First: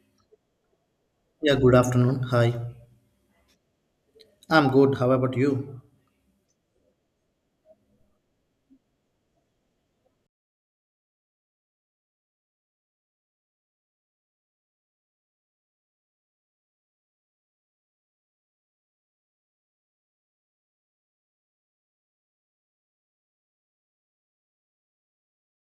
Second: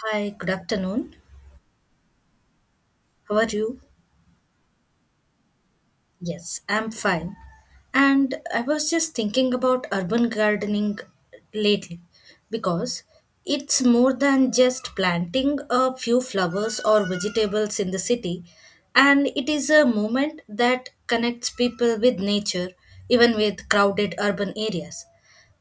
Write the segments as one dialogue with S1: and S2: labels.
S1: Hi, good afternoon.
S2: Yeah, good afternoon. Hi.
S1: How are you?
S2: I'm good. How about you?
S1: Yes, I'm fine. And I was just thinking about urban gardening lately because it's more than just planting a few flowers or vegetables in the city, and it is a movement that connects people with nature even with crowded urban areas.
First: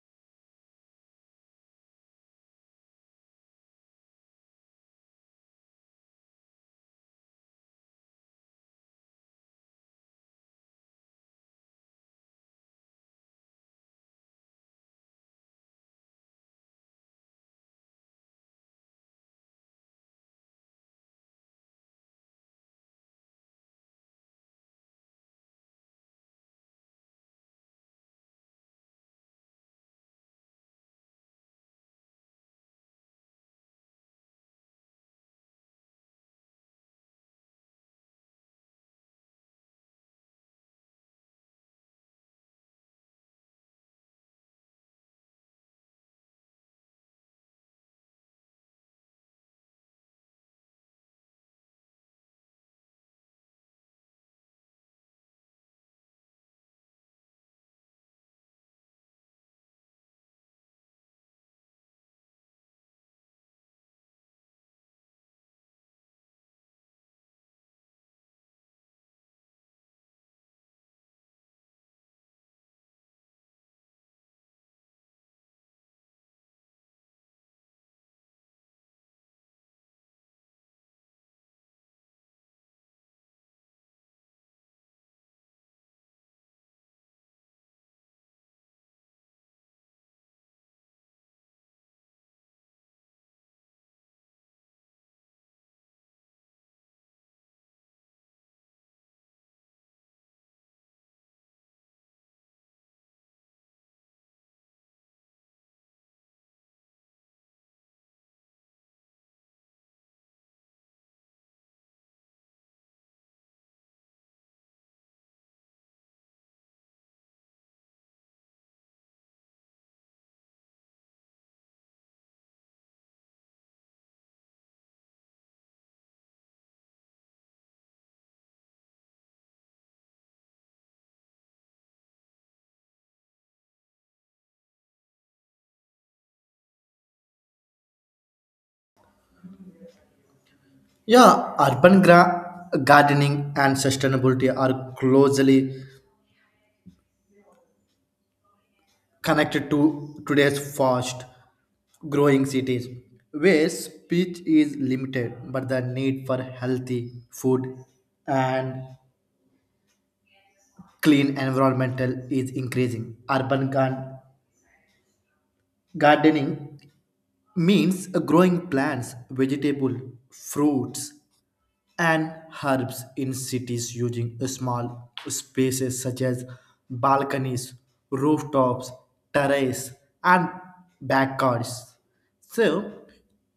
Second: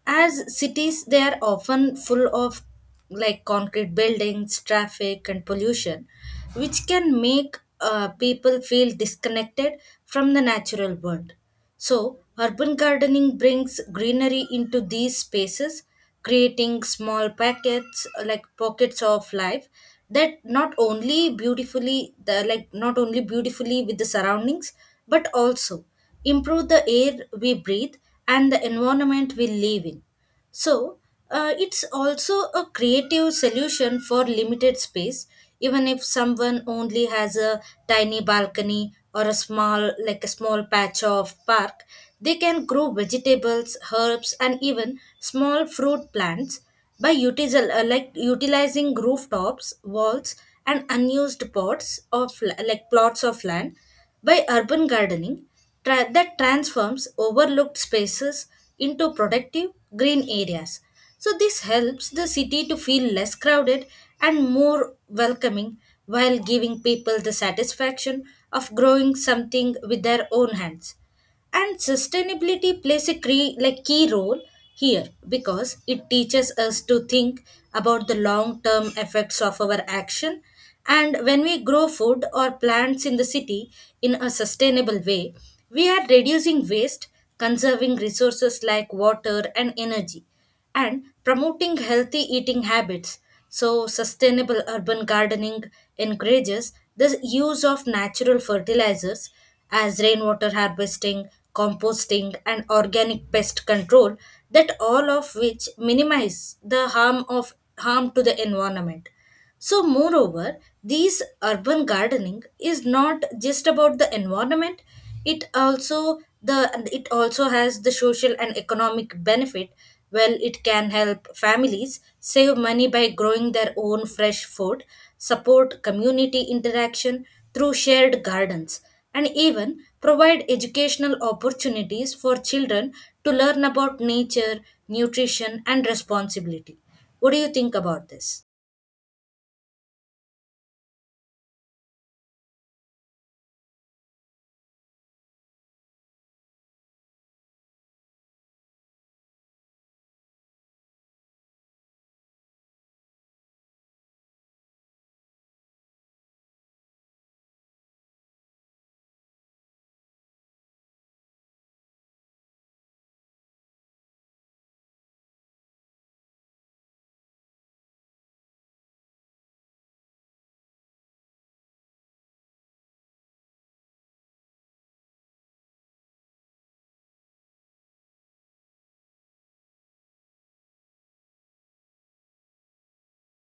S1: As cities, they are often full of like concrete buildings, traffic, and pollution, which can make people feel disconnected from the natural world. So, urban gardening brings greenery into these spaces, creating small packets like pockets of life that not only beautifully the like not only beautifully with the surroundings but also improve the air we breathe and the environment we live in. So, it's also a creative solution for limited space, even if someone only has a tiny balcony or a small, like a small patch of park. They can grow vegetables, herbs, and even small fruit plants by utilizing rooftops, walls, and unused pots of la- like plots of land by urban gardening that transforms overlooked spaces into productive green areas. So, this helps the city to feel less crowded and more welcoming while giving people the satisfaction of growing something with their own hands, and sustainability plays a key role here because it teaches us to think about the long term effects of our action. And when we grow food or plants in the city in a sustainable way, we are reducing waste, conserving resources like water and energy, and promoting healthy eating habits. So, sustainable urban gardening encourages the use of natural fertilizers as rainwater harvesting, composting, and organic pest control, that all of which minimize the harm to the environment. So, moreover, these urban gardening is not just about the environment; it also the it also has the social and economic benefit. Well, it can help families save money by growing their own fresh food, support community interaction through shared gardens, and even provide educational opportunities for children to learn about nature, nutrition, and responsibility. What do you think about this?
S2: Yeah, urban gardening and sustainability are closely connected to today's fast growing cities where speech is limited, but the need for healthy food and clean environmental is increasing. Urban gardening means growing plants, vegetable, fruits, and herbs in cities using small spaces such as balconies, rooftops, terrace, and backyards. So,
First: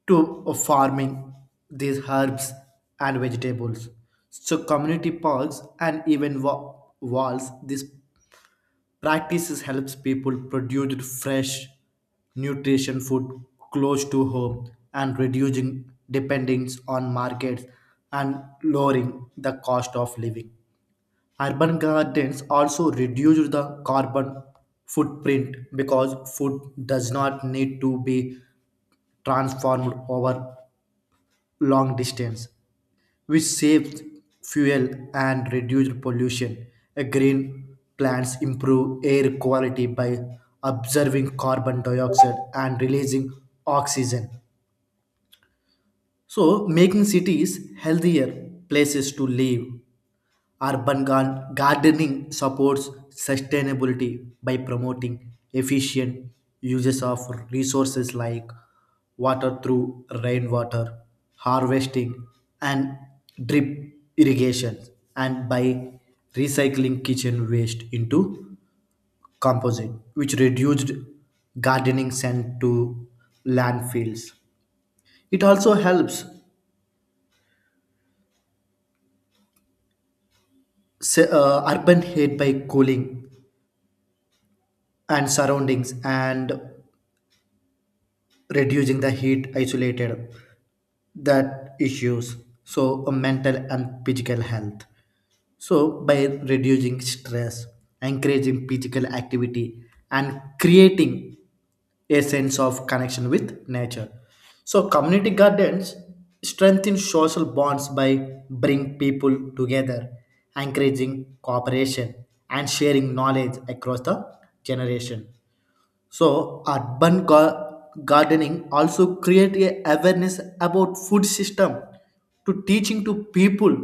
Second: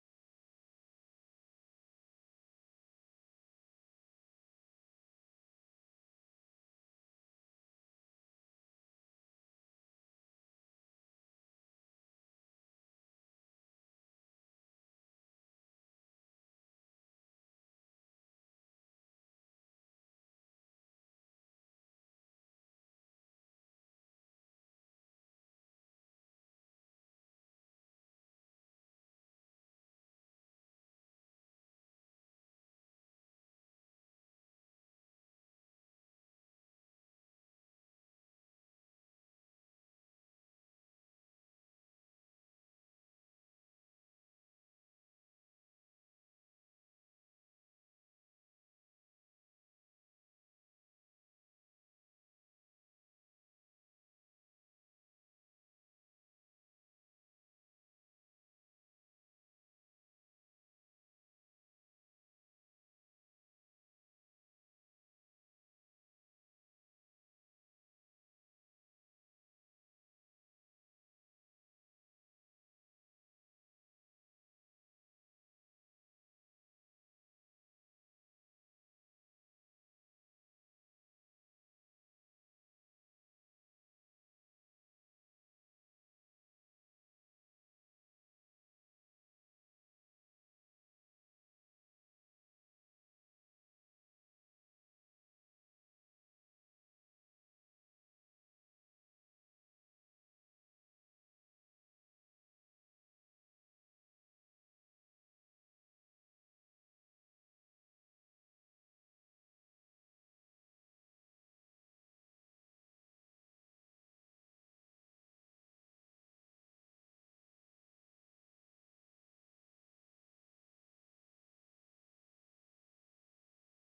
S2: to farming these herbs and vegetables. So, community parks and even walls, these practices helps people produce fresh, nutrition food close to home and reducing dependence on markets and lowering the cost of living. Urban gardens also reduce the carbon footprint because food does not need to be transformed over long distance, which saves fuel and reduces pollution. A green plants improve air quality by absorbing carbon dioxide and releasing oxygen. So, making cities healthier places to live. Urban gardening supports sustainability by promoting efficient uses of resources like water through rainwater harvesting and drip irrigation, and by recycling kitchen waste into composite, which reduced gardening sent to landfills. It also helps urban heat by cooling and surroundings and reducing the heat isolated that issues, so a mental and physical health, so by reducing stress, encouraging physical activity, and creating a sense of connection with nature. So community gardens strengthen social bonds by bring people together, encouraging cooperation, and sharing knowledge across the generation. So urban gardening also create a awareness about food system, to teaching to people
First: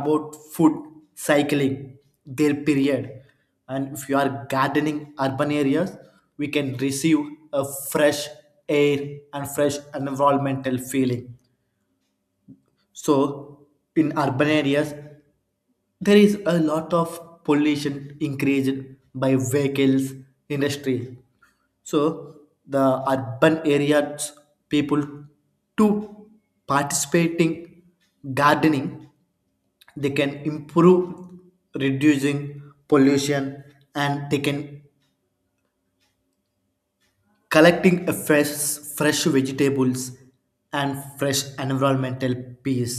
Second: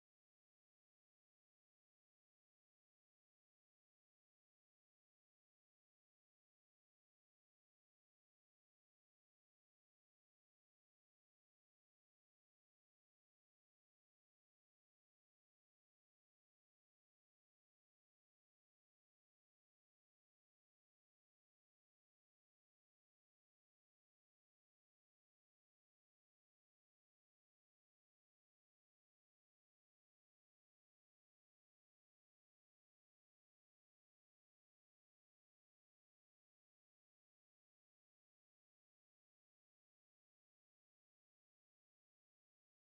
S2: about food cycling their period. And if you are gardening urban areas, we can receive a fresh air and fresh environmental feeling. So, in urban areas, there is a lot of pollution increased by vehicles, industry. So, the urban areas people to participating gardening, they can improve reducing pollution, and they can collecting a fresh vegetables and fresh environmental peace.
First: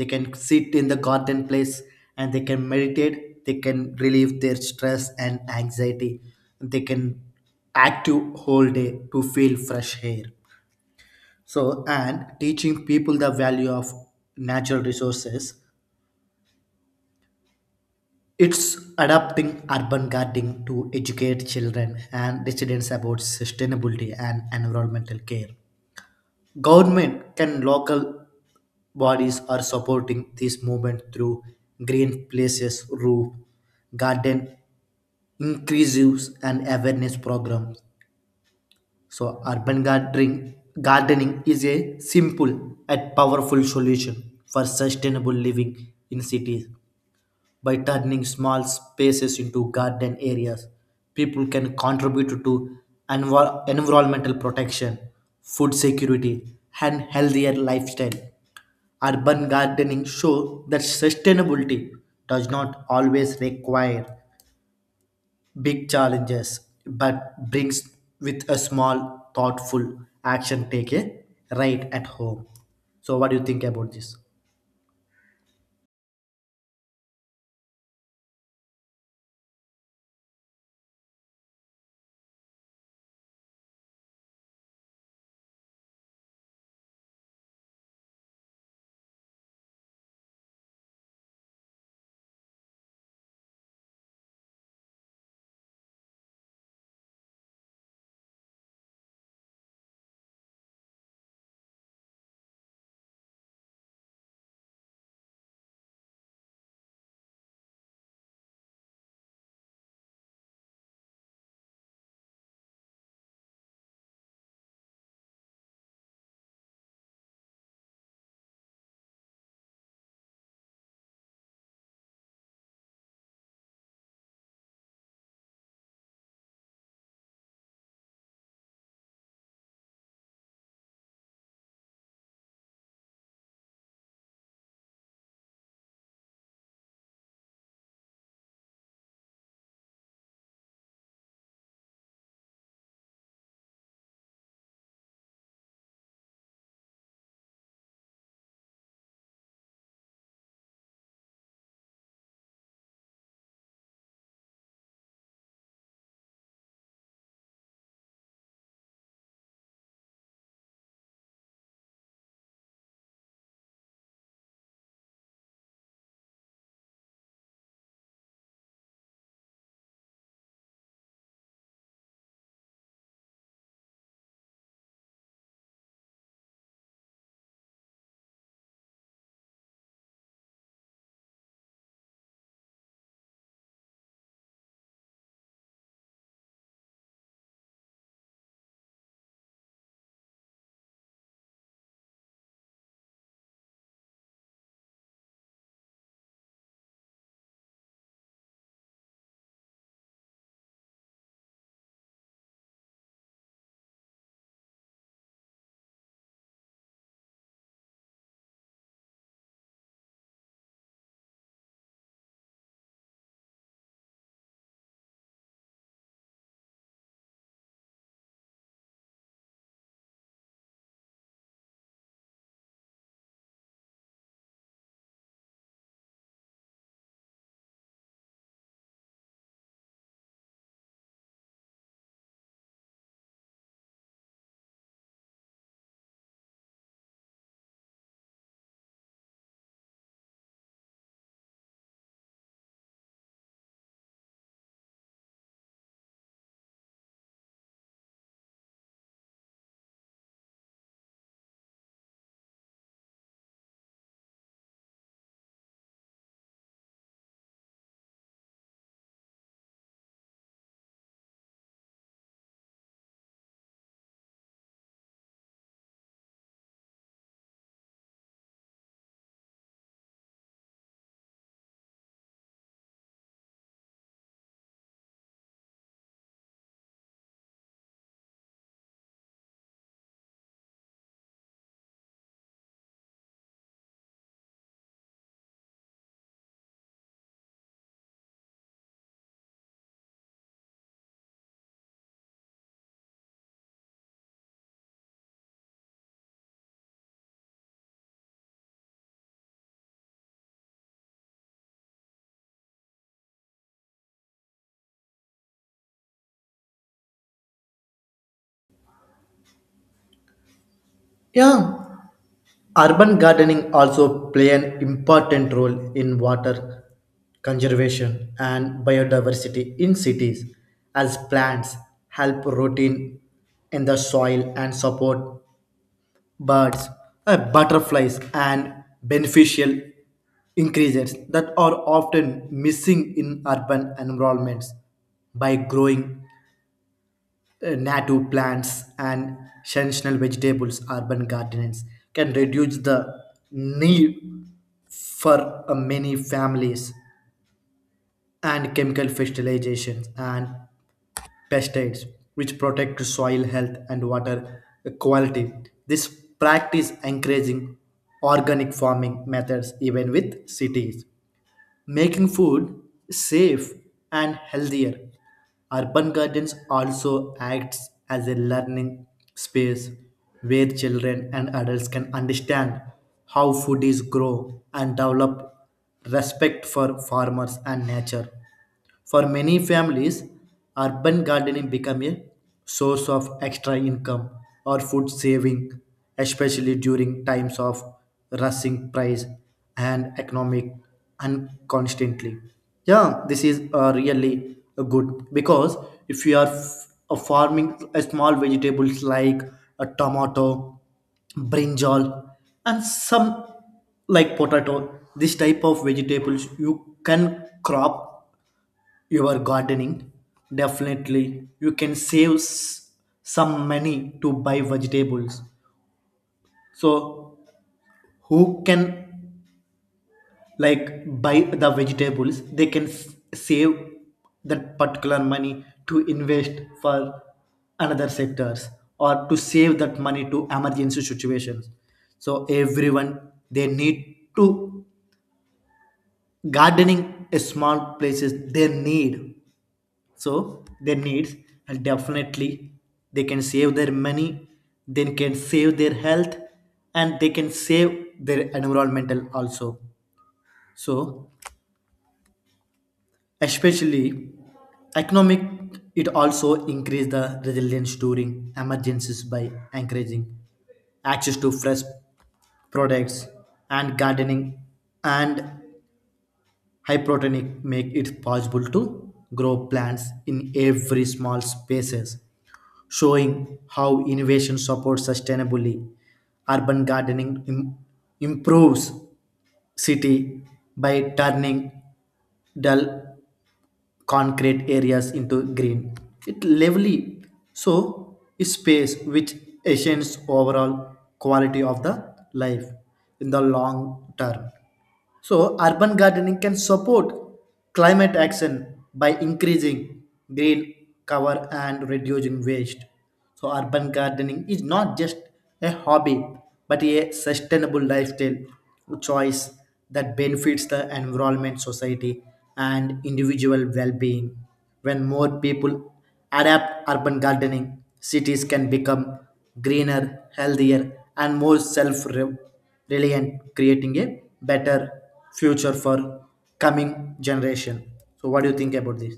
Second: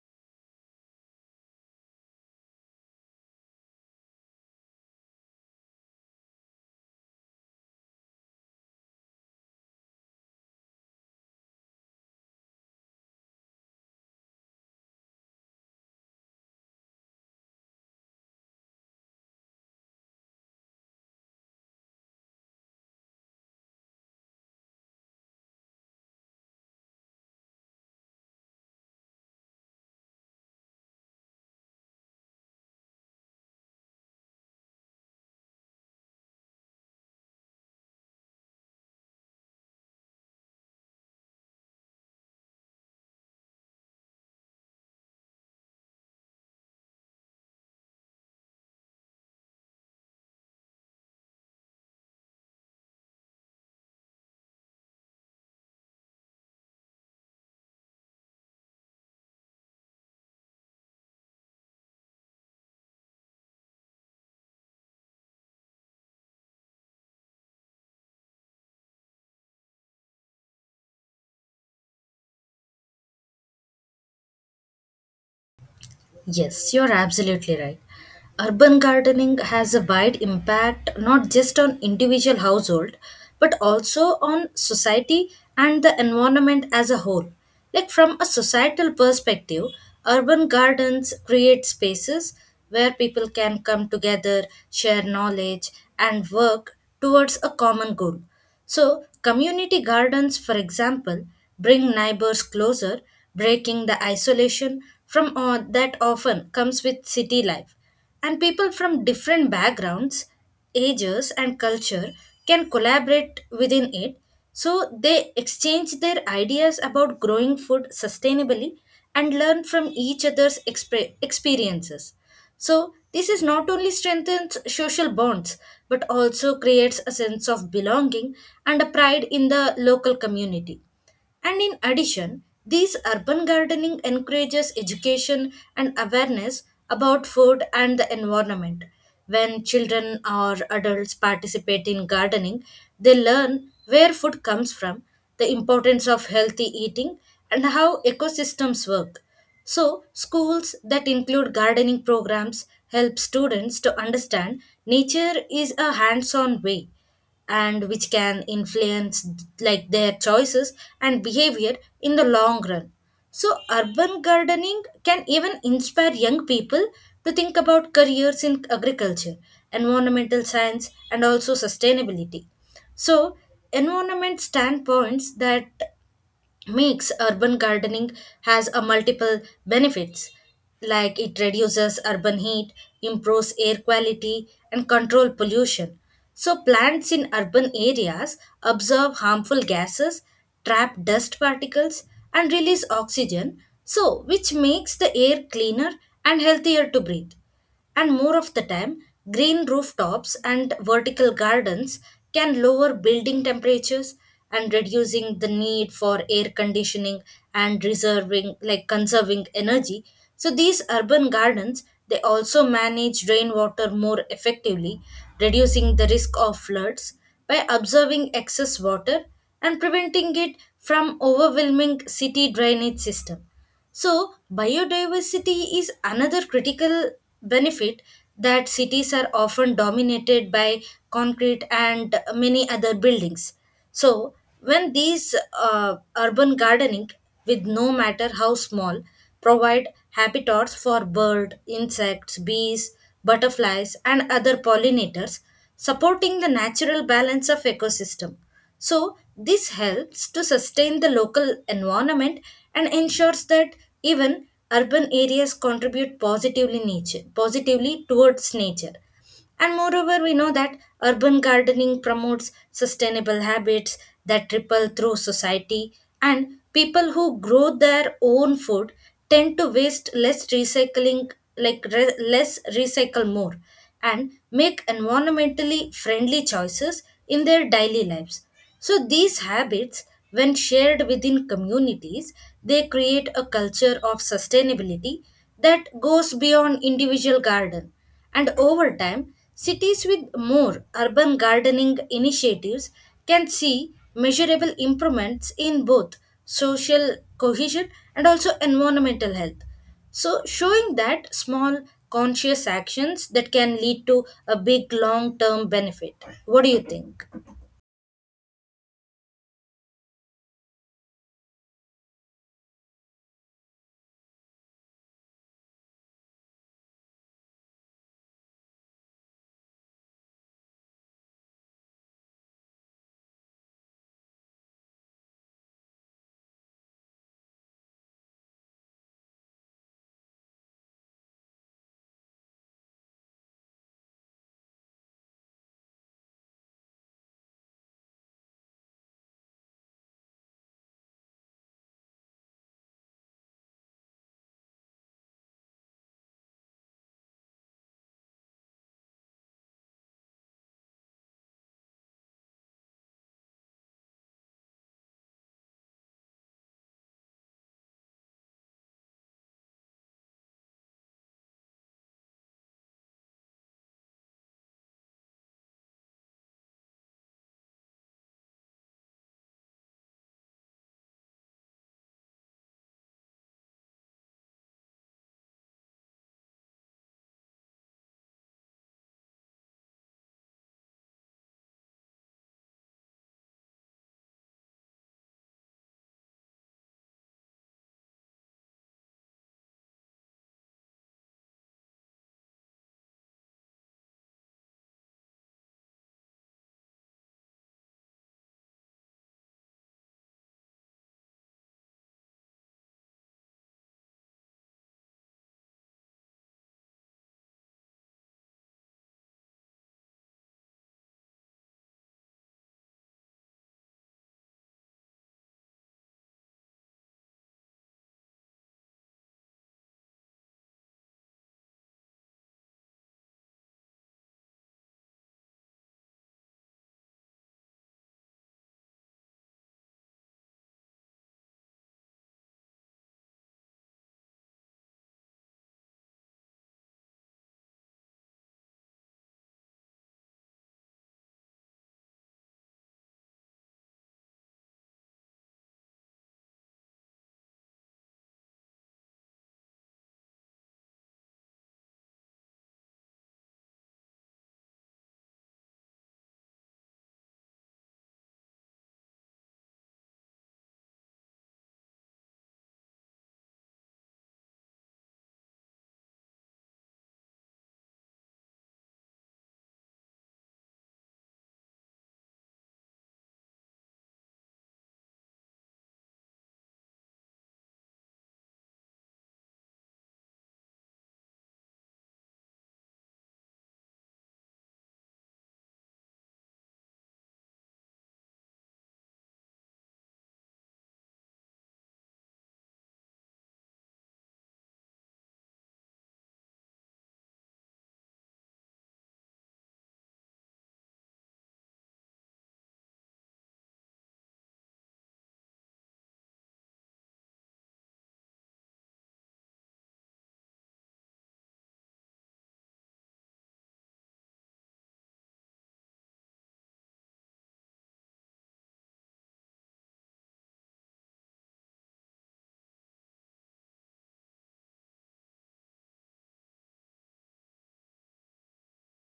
S2: They can sit in the garden place and they can meditate, they can relieve their stress and anxiety, they can active whole day to feel fresh air. So, and teaching people the value of natural resources, it's adapting urban gardening to educate children and residents about sustainability and environmental care. Government can local bodies are supporting this movement through green places, roof, garden, inclusives, and awareness programs. So urban gardening is a simple and powerful solution for sustainable living in cities. By turning small spaces into garden areas, people can contribute to environmental protection, food security, and healthier lifestyle. Urban gardening shows that sustainability does not always require big challenges, but brings with a small, thoughtful action taken right at home. So, what do you think about this?
S1: Yes, you're absolutely right. Urban gardening has a wide impact not just on individual household but also on society and the environment as a whole. Like from a societal perspective, urban gardens create spaces where people can come together, share knowledge and work towards a common goal. So, community gardens, for example, bring neighbors closer, breaking the isolation from all that often comes with city life. And people from different backgrounds, ages, and culture can collaborate within it. So, they exchange their ideas about growing food sustainably and learn from each other's experiences. So, this is not only strengthens social bonds but also creates a sense of belonging and a pride in the local community. And in addition, these urban gardening encourages education and awareness about food and the environment. When children or adults participate in gardening, they learn where food comes from, the importance of healthy eating, and how ecosystems work. So, schools that include gardening programs help students to understand nature is a hands on way, and which can influence like their choices and behavior in the long run. So urban gardening can even inspire young people to think about careers in agriculture, environmental science, and also sustainability. So environment standpoints that makes urban gardening has a multiple benefits, like it reduces urban heat, improves air quality, and control pollution. So plants in urban areas absorb harmful gases, trap dust particles, and release oxygen, so which makes the air cleaner and healthier to breathe. And more of the time, green rooftops and vertical gardens can lower building temperatures and reducing the need for air conditioning and reserving like conserving energy. So these urban gardens they also manage rainwater more effectively, reducing the risk of floods by observing excess water and preventing it from overwhelming city drainage system. So, biodiversity is another critical benefit, that cities are often dominated by concrete and many other buildings. So, when these urban gardening, with no matter how small, provide habitats for bird, insects, bees, butterflies, and other pollinators, supporting the natural balance of ecosystem. So, this helps to sustain the local environment and ensures that even urban areas contribute positively nature positively towards nature. And moreover, we know that urban gardening promotes sustainable habits that ripple through society, and people who grow their own food tend to waste less recycling, like less recycle more, and make environmentally friendly choices in their daily lives. So, these habits, when shared within communities, they create a culture of sustainability that goes beyond individual garden. And over time, cities with more urban gardening initiatives can see measurable improvements in both social cohesion and also environmental health. So, showing that small conscious actions that can lead to a big long term benefit. What do you think?
S2: Yeah, urban gardening also play an important role in water conservation and biodiversity in cities, as plants help root in the soil and support birds, butterflies, and beneficial increases that are often missing in urban environments. By growing native plants and seasonal vegetables, urban gardens can reduce the need for many families and chemical fertilizations and pesticides, which protect soil health and water quality. This practice encouraging organic farming methods even with cities, making food safe and healthier. Urban gardens also acts as a learning space where children and adults can understand how food is grown and develop respect for farmers and nature. For many families, urban gardening become a source of extra income or food saving, especially during times of rushing price and economic unconstantly. Yeah, this is really good because if you are farming a small vegetables like a tomato, brinjal, and some like potato, this type of vegetables you can crop your gardening, definitely you can save some money to buy vegetables. So who can like buy the vegetables? They can save that particular money to invest for another sectors or to save that money to emergency situations. So everyone, they need to gardening a small places they need, so their needs, and definitely they can save their money, they can save their health, and they can save their environmental also. So especially economic, it also increase the resilience during emergencies by encouraging access to fresh products. And gardening and hydroponic make it possible to grow plants in every small spaces, showing how innovation supports sustainably. Urban gardening improves city by turning dull concrete areas into green. It lively so is space, which enhances overall quality of the life in the long term. So, urban gardening can support climate action by increasing green cover and reducing waste. So, urban gardening is not just a hobby, but a sustainable lifestyle choice that benefits the environment, society, and individual well being. When more people adapt urban gardening, cities can become greener, healthier, and more self really, and creating a better future for coming generation. So what do you think about this?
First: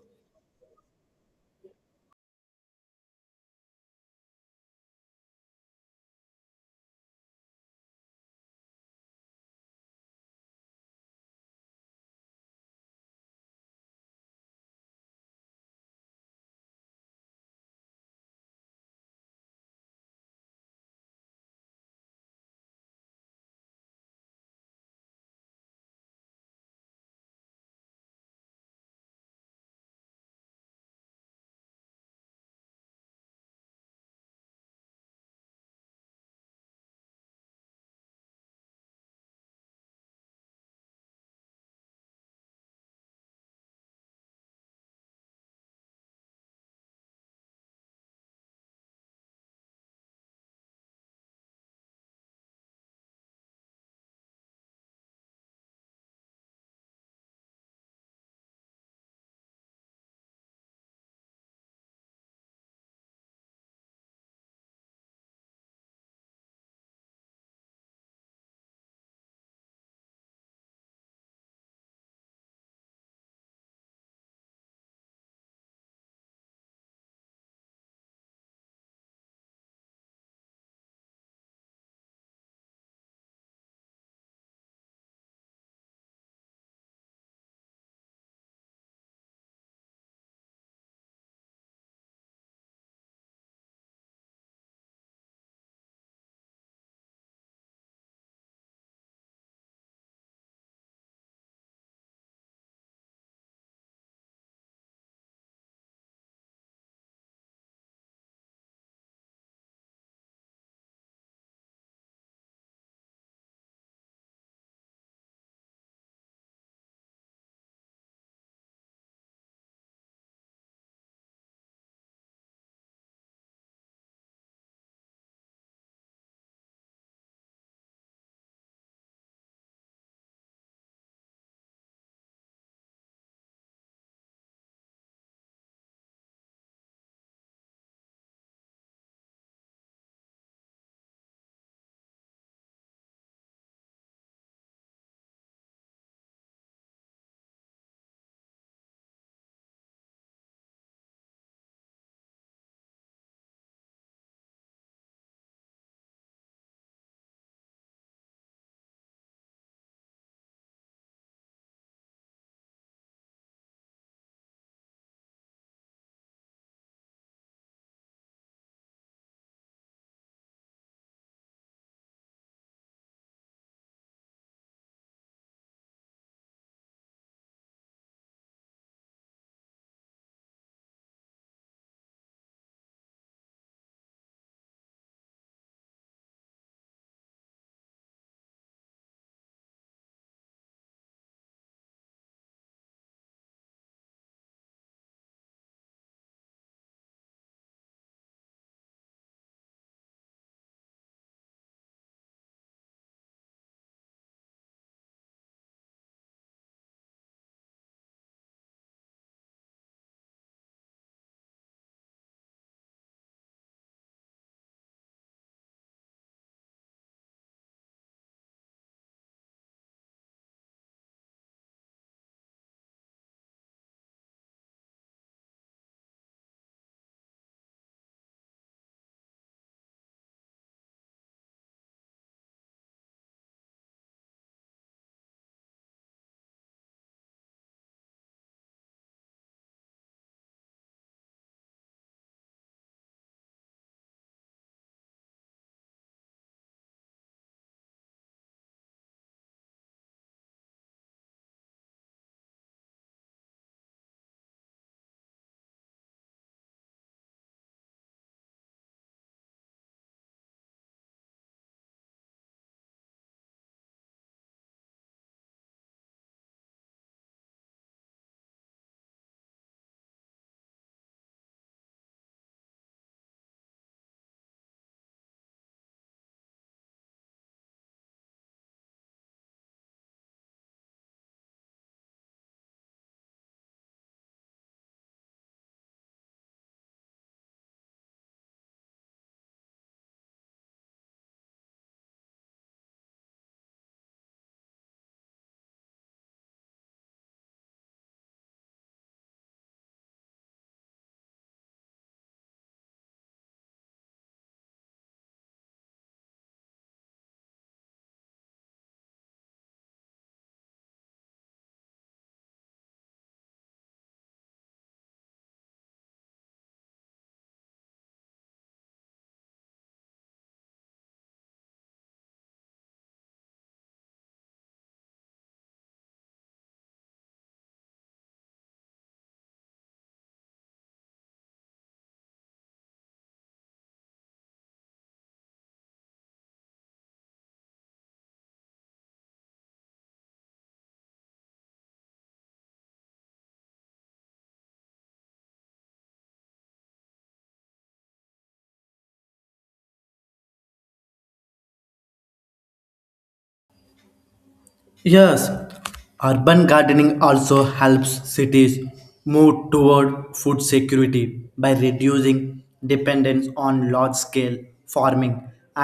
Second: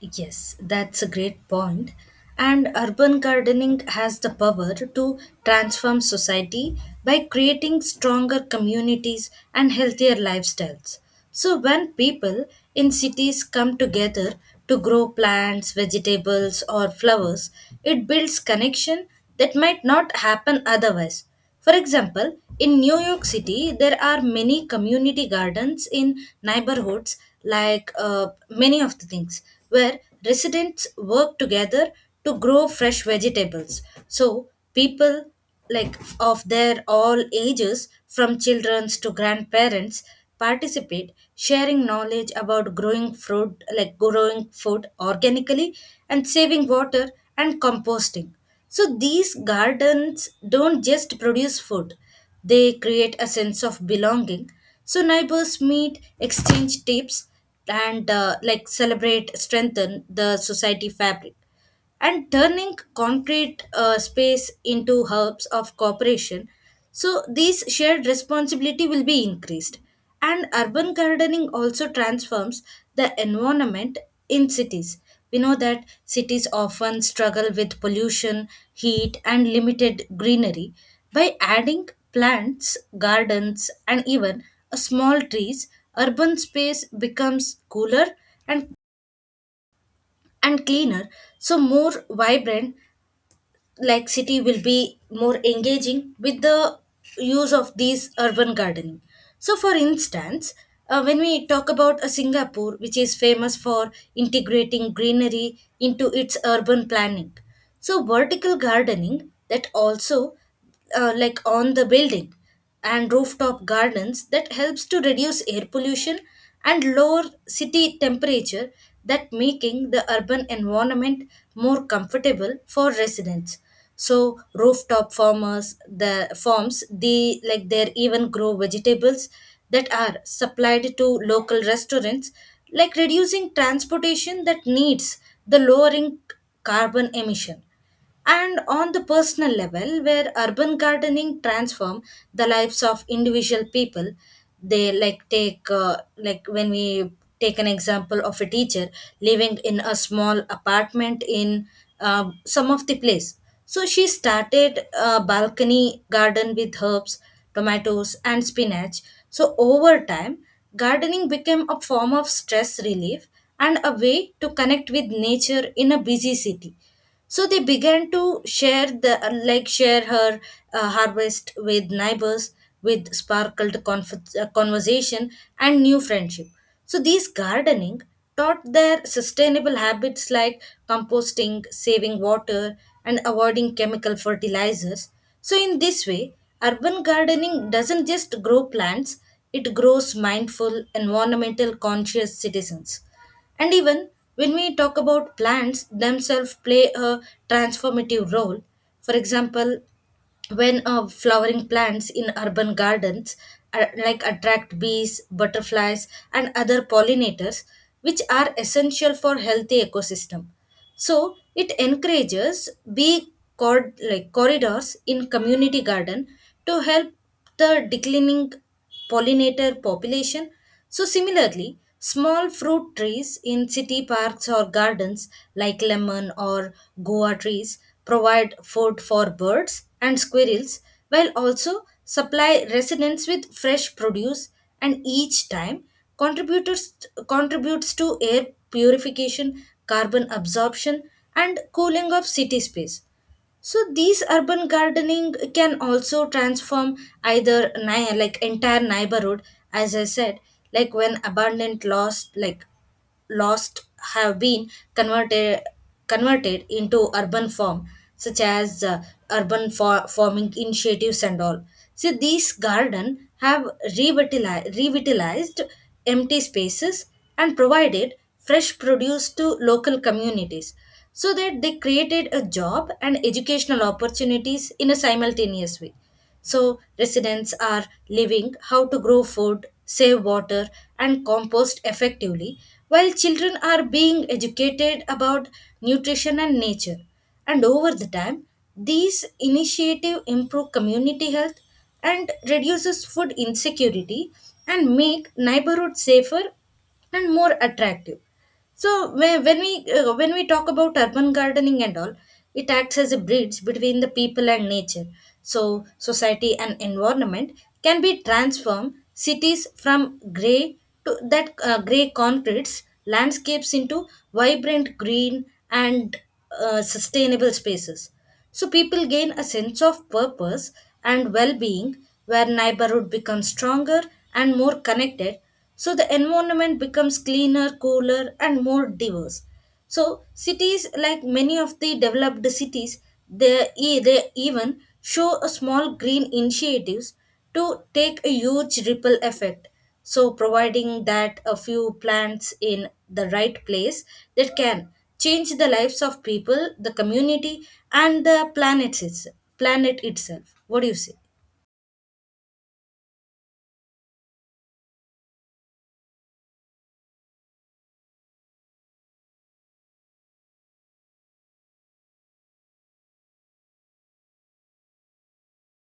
S1: Yes, that's a great point. And urban gardening has the power to transform society by creating stronger communities and healthier lifestyles. So, when people in cities come together to grow plants, vegetables, or flowers, it builds connection that might not happen otherwise. For example, in New York City, there are many community gardens in neighborhoods, like many of the things, where residents work together to grow fresh vegetables. So, people like of their all ages, from children to grandparents, participate, sharing knowledge about growing fruit, like growing food organically, and saving water and composting. So these gardens don't just produce food, they create a sense of belonging. So neighbors meet, exchange tips, and like celebrate, strengthen the society fabric and turning concrete space into hubs of cooperation. So, these shared responsibility will be increased. And urban gardening also transforms the environment in cities. We know that cities often struggle with pollution, heat, and limited greenery. By adding plants, gardens, and even a small trees, urban space becomes cooler and and cleaner, so more vibrant, like city will be more engaging with the use of these urban gardening. So for instance, when we talk about a Singapore, which is famous for integrating greenery into its urban planning. So vertical gardening that also like on the building and rooftop gardens that helps to reduce air pollution and lower city temperature, that making the urban environment more comfortable for residents. So rooftop farmers the farms, they like they even grow vegetables that are supplied to local restaurants, like reducing transportation that needs the lowering carbon emission. And on the personal level where urban gardening transform the lives of individual people, they like take like when we take an example of a teacher living in a small apartment in some of the place. So she started a balcony garden with herbs, tomatoes, and spinach. So over time, gardening became a form of stress relief and a way to connect with nature in a busy city. So they began to share the like share her harvest with neighbors, with sparkled conversation and new friendship. So these gardening taught their sustainable habits like composting, saving water, and avoiding chemical fertilizers. So in this way, urban gardening doesn't just grow plants, it grows mindful environmental conscious citizens. And even when we talk about plants themselves play a transformative role. For example, when flowering plants in urban gardens are, like attract bees, butterflies, and other pollinators which are essential for healthy ecosystem. So it encourages bee cord like corridors in community garden to help the declining pollinator population. So, similarly, small fruit trees in city parks or gardens like lemon or goa trees provide food for birds and squirrels while also supply residents with fresh produce. And each time contributors contributes to air purification, carbon absorption, and cooling of city space. So these urban gardening can also transform either entire neighborhood, as I said, like when abundant lost like lost have been converted converted into urban form, such as urban farming initiatives and all. So these garden have revitalized empty spaces and provided fresh produce to local communities, so that they created a job and educational opportunities in a simultaneous way. So, residents are living how to grow food, save water, and compost effectively, while children are being educated about nutrition and nature. And over the time, these initiatives improve community health and reduces food insecurity and make neighborhoods safer and more attractive. So whe- when we when we talk about urban gardening and all, it acts as a bridge between the people and nature. So society and environment can be transformed cities from gray to that gray concretes landscapes into vibrant green and sustainable spaces. So people gain a sense of purpose and well being, where neighborhood becomes stronger and more connected. So the environment becomes cleaner, cooler, and more diverse. So cities, like many of the developed cities, they even show a small green initiatives to take a huge ripple effect. So, providing that a few plants in the right place that can change the lives of people, the community, and the planet itself. Planet itself. What do you say?
S2: Yes, urban gardening also helps cities move toward food security by reducing dependence on large scale farming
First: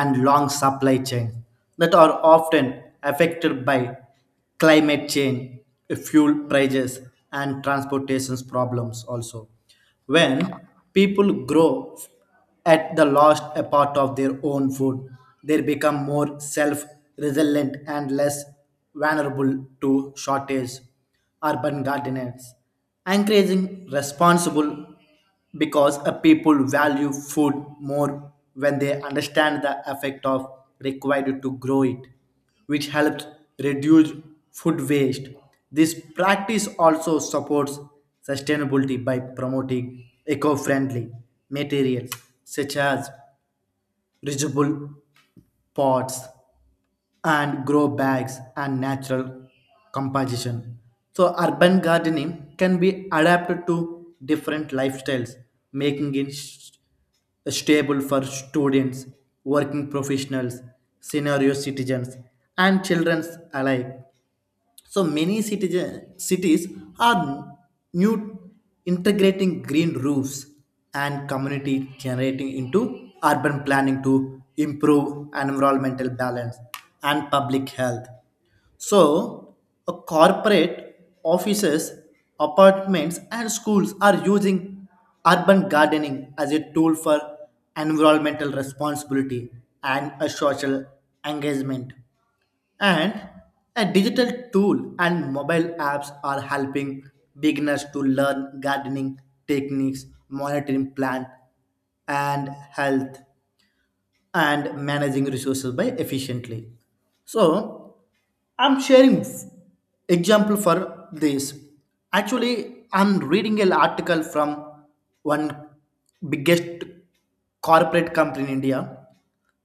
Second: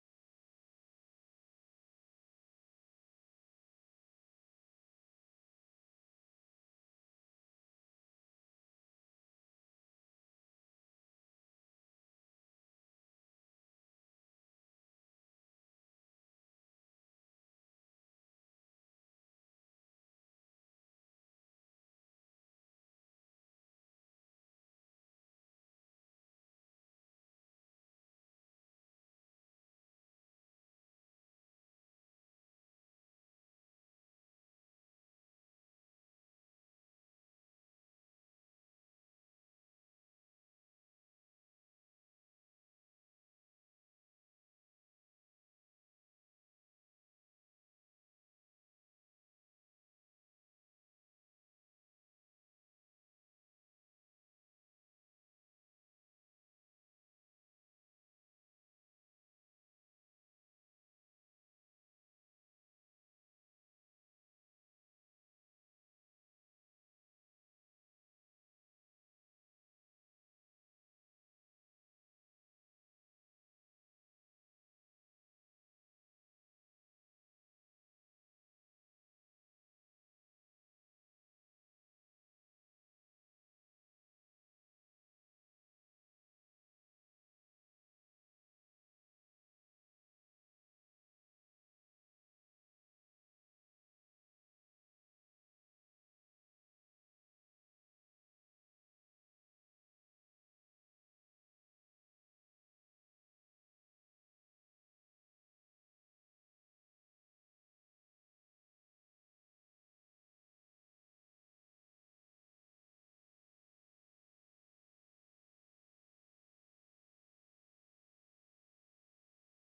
S2: and long supply chains that are often affected by climate change, fuel prices, and transportation problems also. When people grow at the lost a part of their own food, they become more self resilient and less vulnerable to shortage. Urban gardeners encouraging responsible, because a people value food more when they understand the effect of required to grow it, which helps reduce food waste. This practice also supports sustainability by promoting eco friendly materials such as reusable pots and grow bags and natural composition. So urban gardening can be adapted to different lifestyles, making it stable for students, working professionals, senior citizens, and children alike. So many citizen, cities are new integrating green roofs and community generating into urban planning to improve environmental balance and public health. So, a corporate offices, apartments, and schools are using urban gardening as a tool for environmental responsibility and a social engagement. And a digital tool and mobile apps are helping beginners to learn gardening techniques, monitoring plant and health, and managing resources by efficiently. So I'm sharing example for this. Actually, I'm reading an article from one biggest corporate company in India.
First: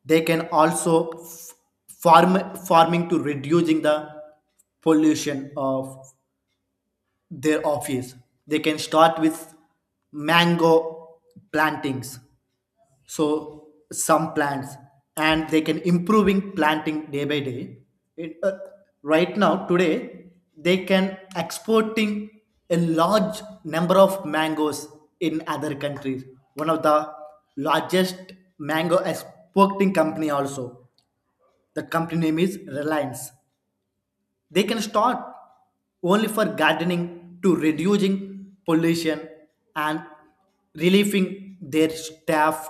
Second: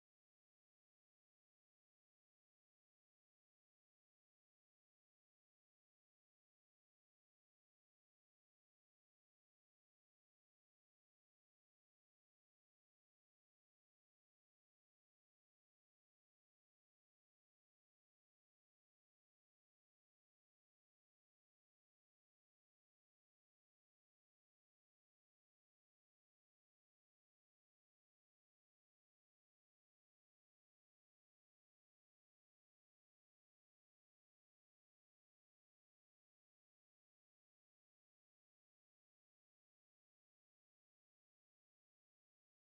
S2: They can also farming to reducing the pollution of their office. They can start with mango plantings, so some plants, and they can improving planting day by day. It, right now today they can exporting a large number of mangoes in other countries. One of the largest mango exporting company also, the company name is Reliance. They can start only for gardening to reducing pollution and relieving their staff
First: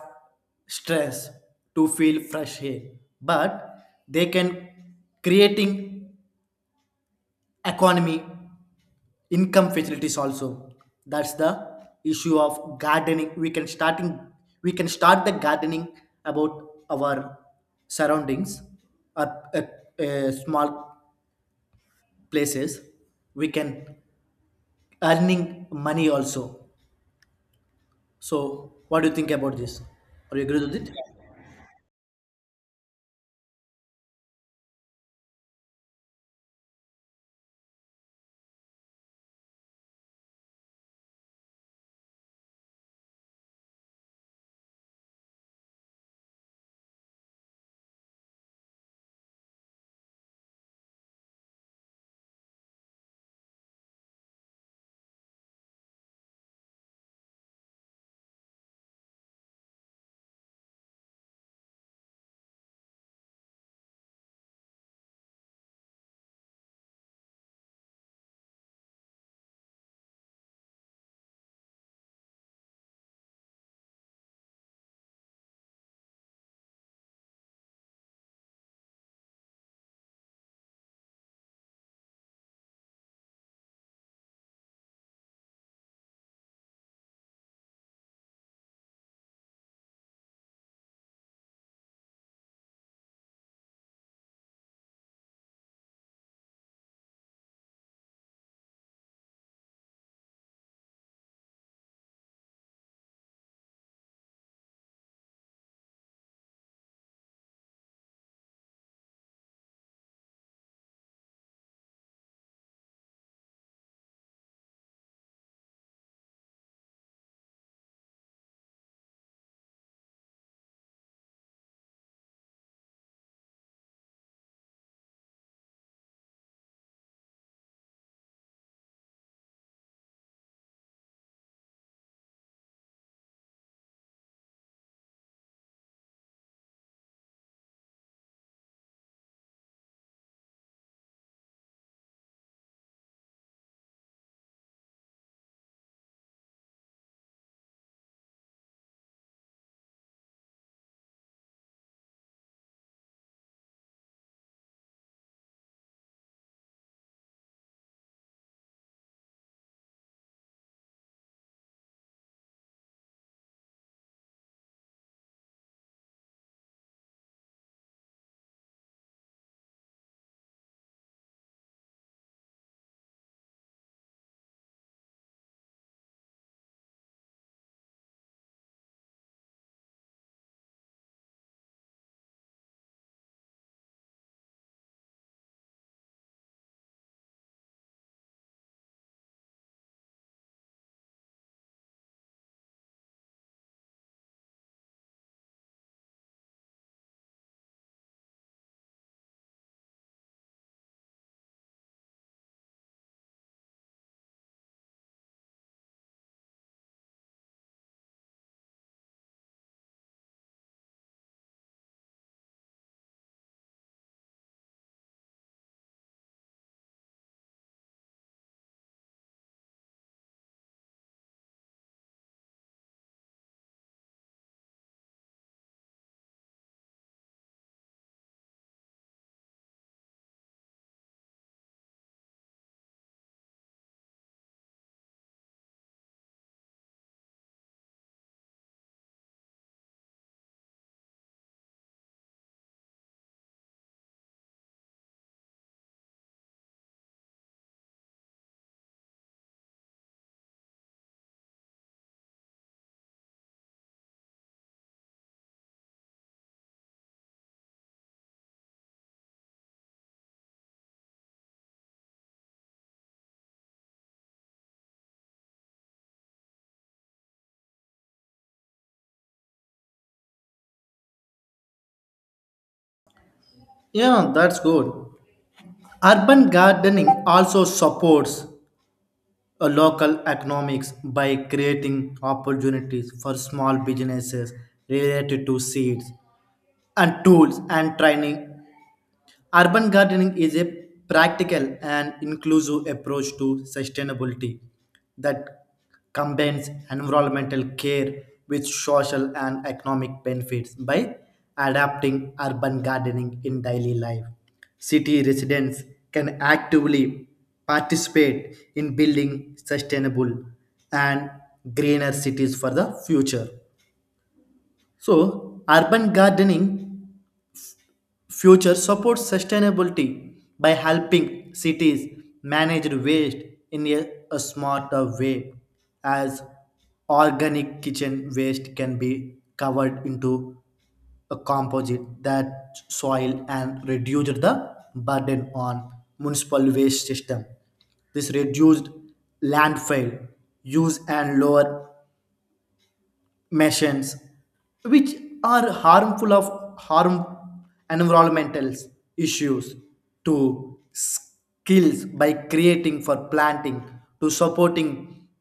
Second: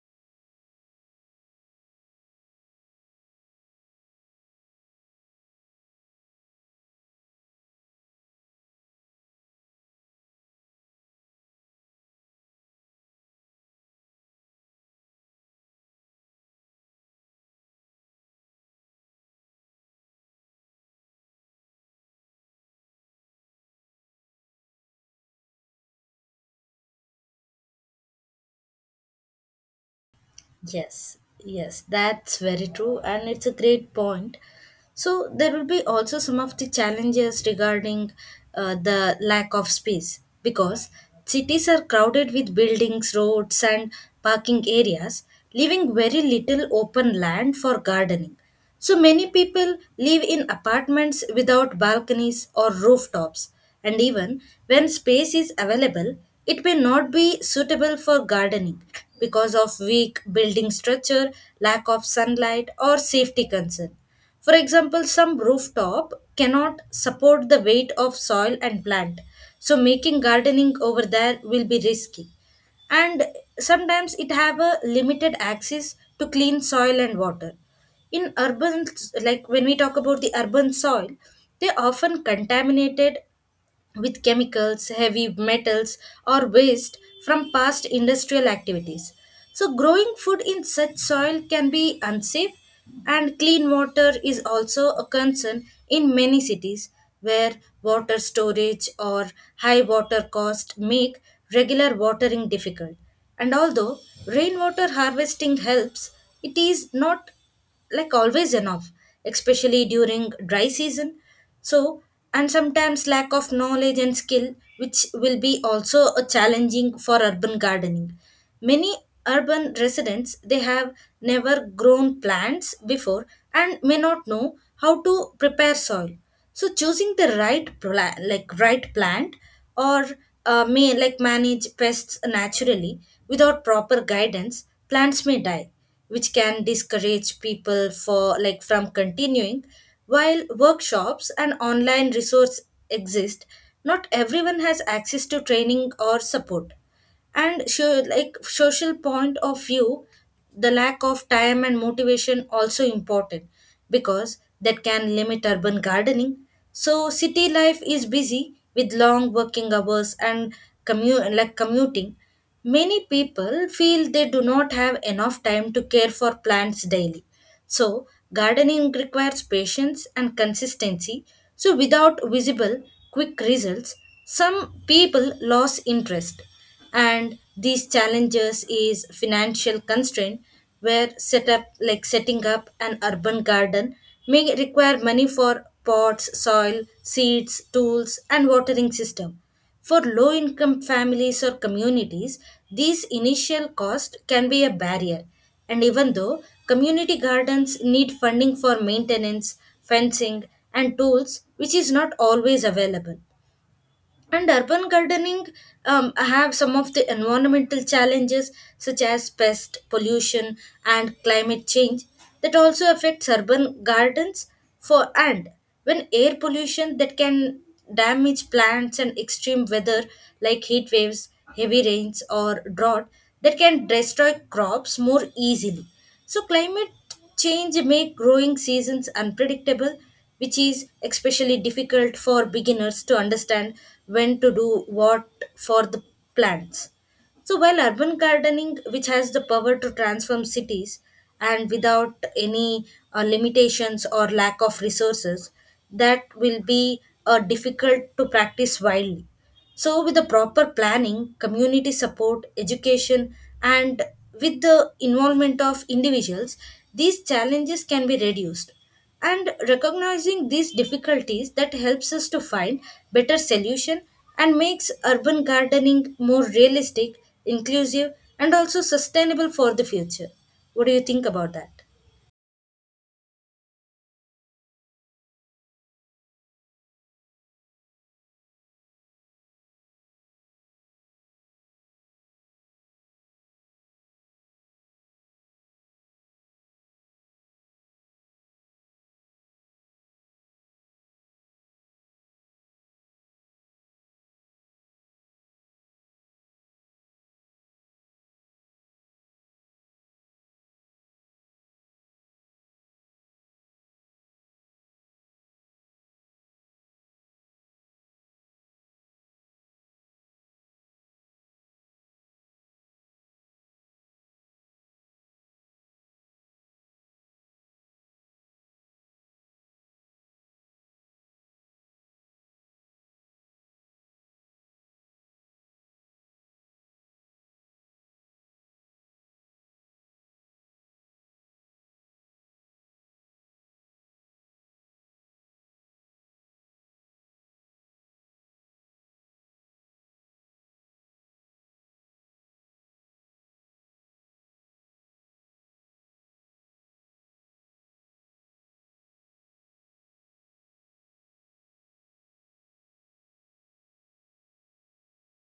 S2: stress to feel fresh air. But they can creating economy income facilities also. That's the issue of gardening, we can starting, we can start the gardening about our surroundings or uh, small places, we can earning money also. So, what do you think about this? Are you agree with it?
S1: Yes, yes, that's very true, and it's a great point. So there will be also some of the challenges regarding the lack of space because cities are crowded with buildings, roads, and parking areas, leaving very little open land for gardening. So many people live in apartments without balconies or rooftops, and even when space is available, it may not be suitable for gardening because of weak building structure, lack of sunlight, or safety concern. For example, some rooftop cannot support the weight of soil and plant, so making gardening over there will be risky, and sometimes it have a limited access to clean soil and water in urban, like when we talk about the urban soil, they often contaminated with chemicals, heavy metals, or waste from past industrial activities. So, growing food in such soil can be unsafe, and clean water is also a concern in many cities where water storage or high water cost make regular watering difficult. And although rainwater harvesting helps, it is not like always enough, especially during dry season. So and sometimes lack of knowledge and skill, which will be also a challenging for urban gardening. Many urban residents, they have never grown plants before and may not know how to prepare soil, so choosing the like right plant or may like manage pests naturally. Without proper guidance plants may die, which can discourage people for like from continuing. While workshops and online resource exist, not everyone has access to training or support. And so like social point of view, the lack of time and motivation also important because that can limit urban gardening. So city life is busy with long working hours and like commuting. Many people feel they do not have enough time to care for plants daily. So, gardening requires patience and consistency. So, without visible, quick results, some people lose interest. And these challenges is financial constraint, where setup like setting up an urban garden may require money for pots, soil, seeds, tools and watering system. For low income families or communities, these initial costs can be a barrier. And even though community gardens need funding for maintenance, fencing, and tools, which is not always available. And urban gardening have some of the environmental challenges such as pest, pollution, and climate change that also affects urban gardens. For and when air pollution that can damage plants and extreme weather like heat waves, heavy rains, or drought that can destroy crops more easily. So climate change make growing seasons unpredictable, which is especially difficult for beginners to understand when to do what for the plants. So while urban gardening, which has the power to transform cities and without any limitations or lack of resources, that will be difficult to practice widely. So with the proper planning, community support, education, and with the involvement of individuals, these challenges can be reduced, and recognizing these difficulties that helps us to find better solution and makes urban gardening more realistic, inclusive, and also sustainable for the future. What do you think about that?
S2: Yeah, that's good. Urban gardening also supports a local economics by creating opportunities for small businesses related to seeds and tools and training. Urban gardening is a practical and inclusive approach to sustainability that combines environmental care with social and economic benefits. By adapting urban gardening in daily life, city residents can actively participate in building sustainable and greener cities for the future. So, urban gardening future supports sustainability by helping cities manage waste in a smarter way, as organic kitchen waste can be covered into a composite that soil and reduce the burden on municipal waste system. This reduced landfill use and lower machines, which are harmful of harm environmental issues to skills by creating for planting, to supporting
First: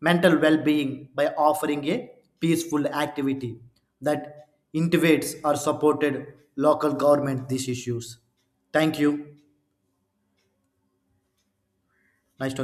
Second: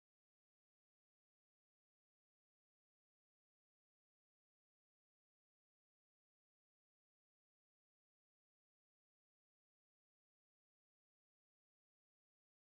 S2: mental well-being by offering a peaceful activity that integrates or supported local government these issues. Thank you. Nice to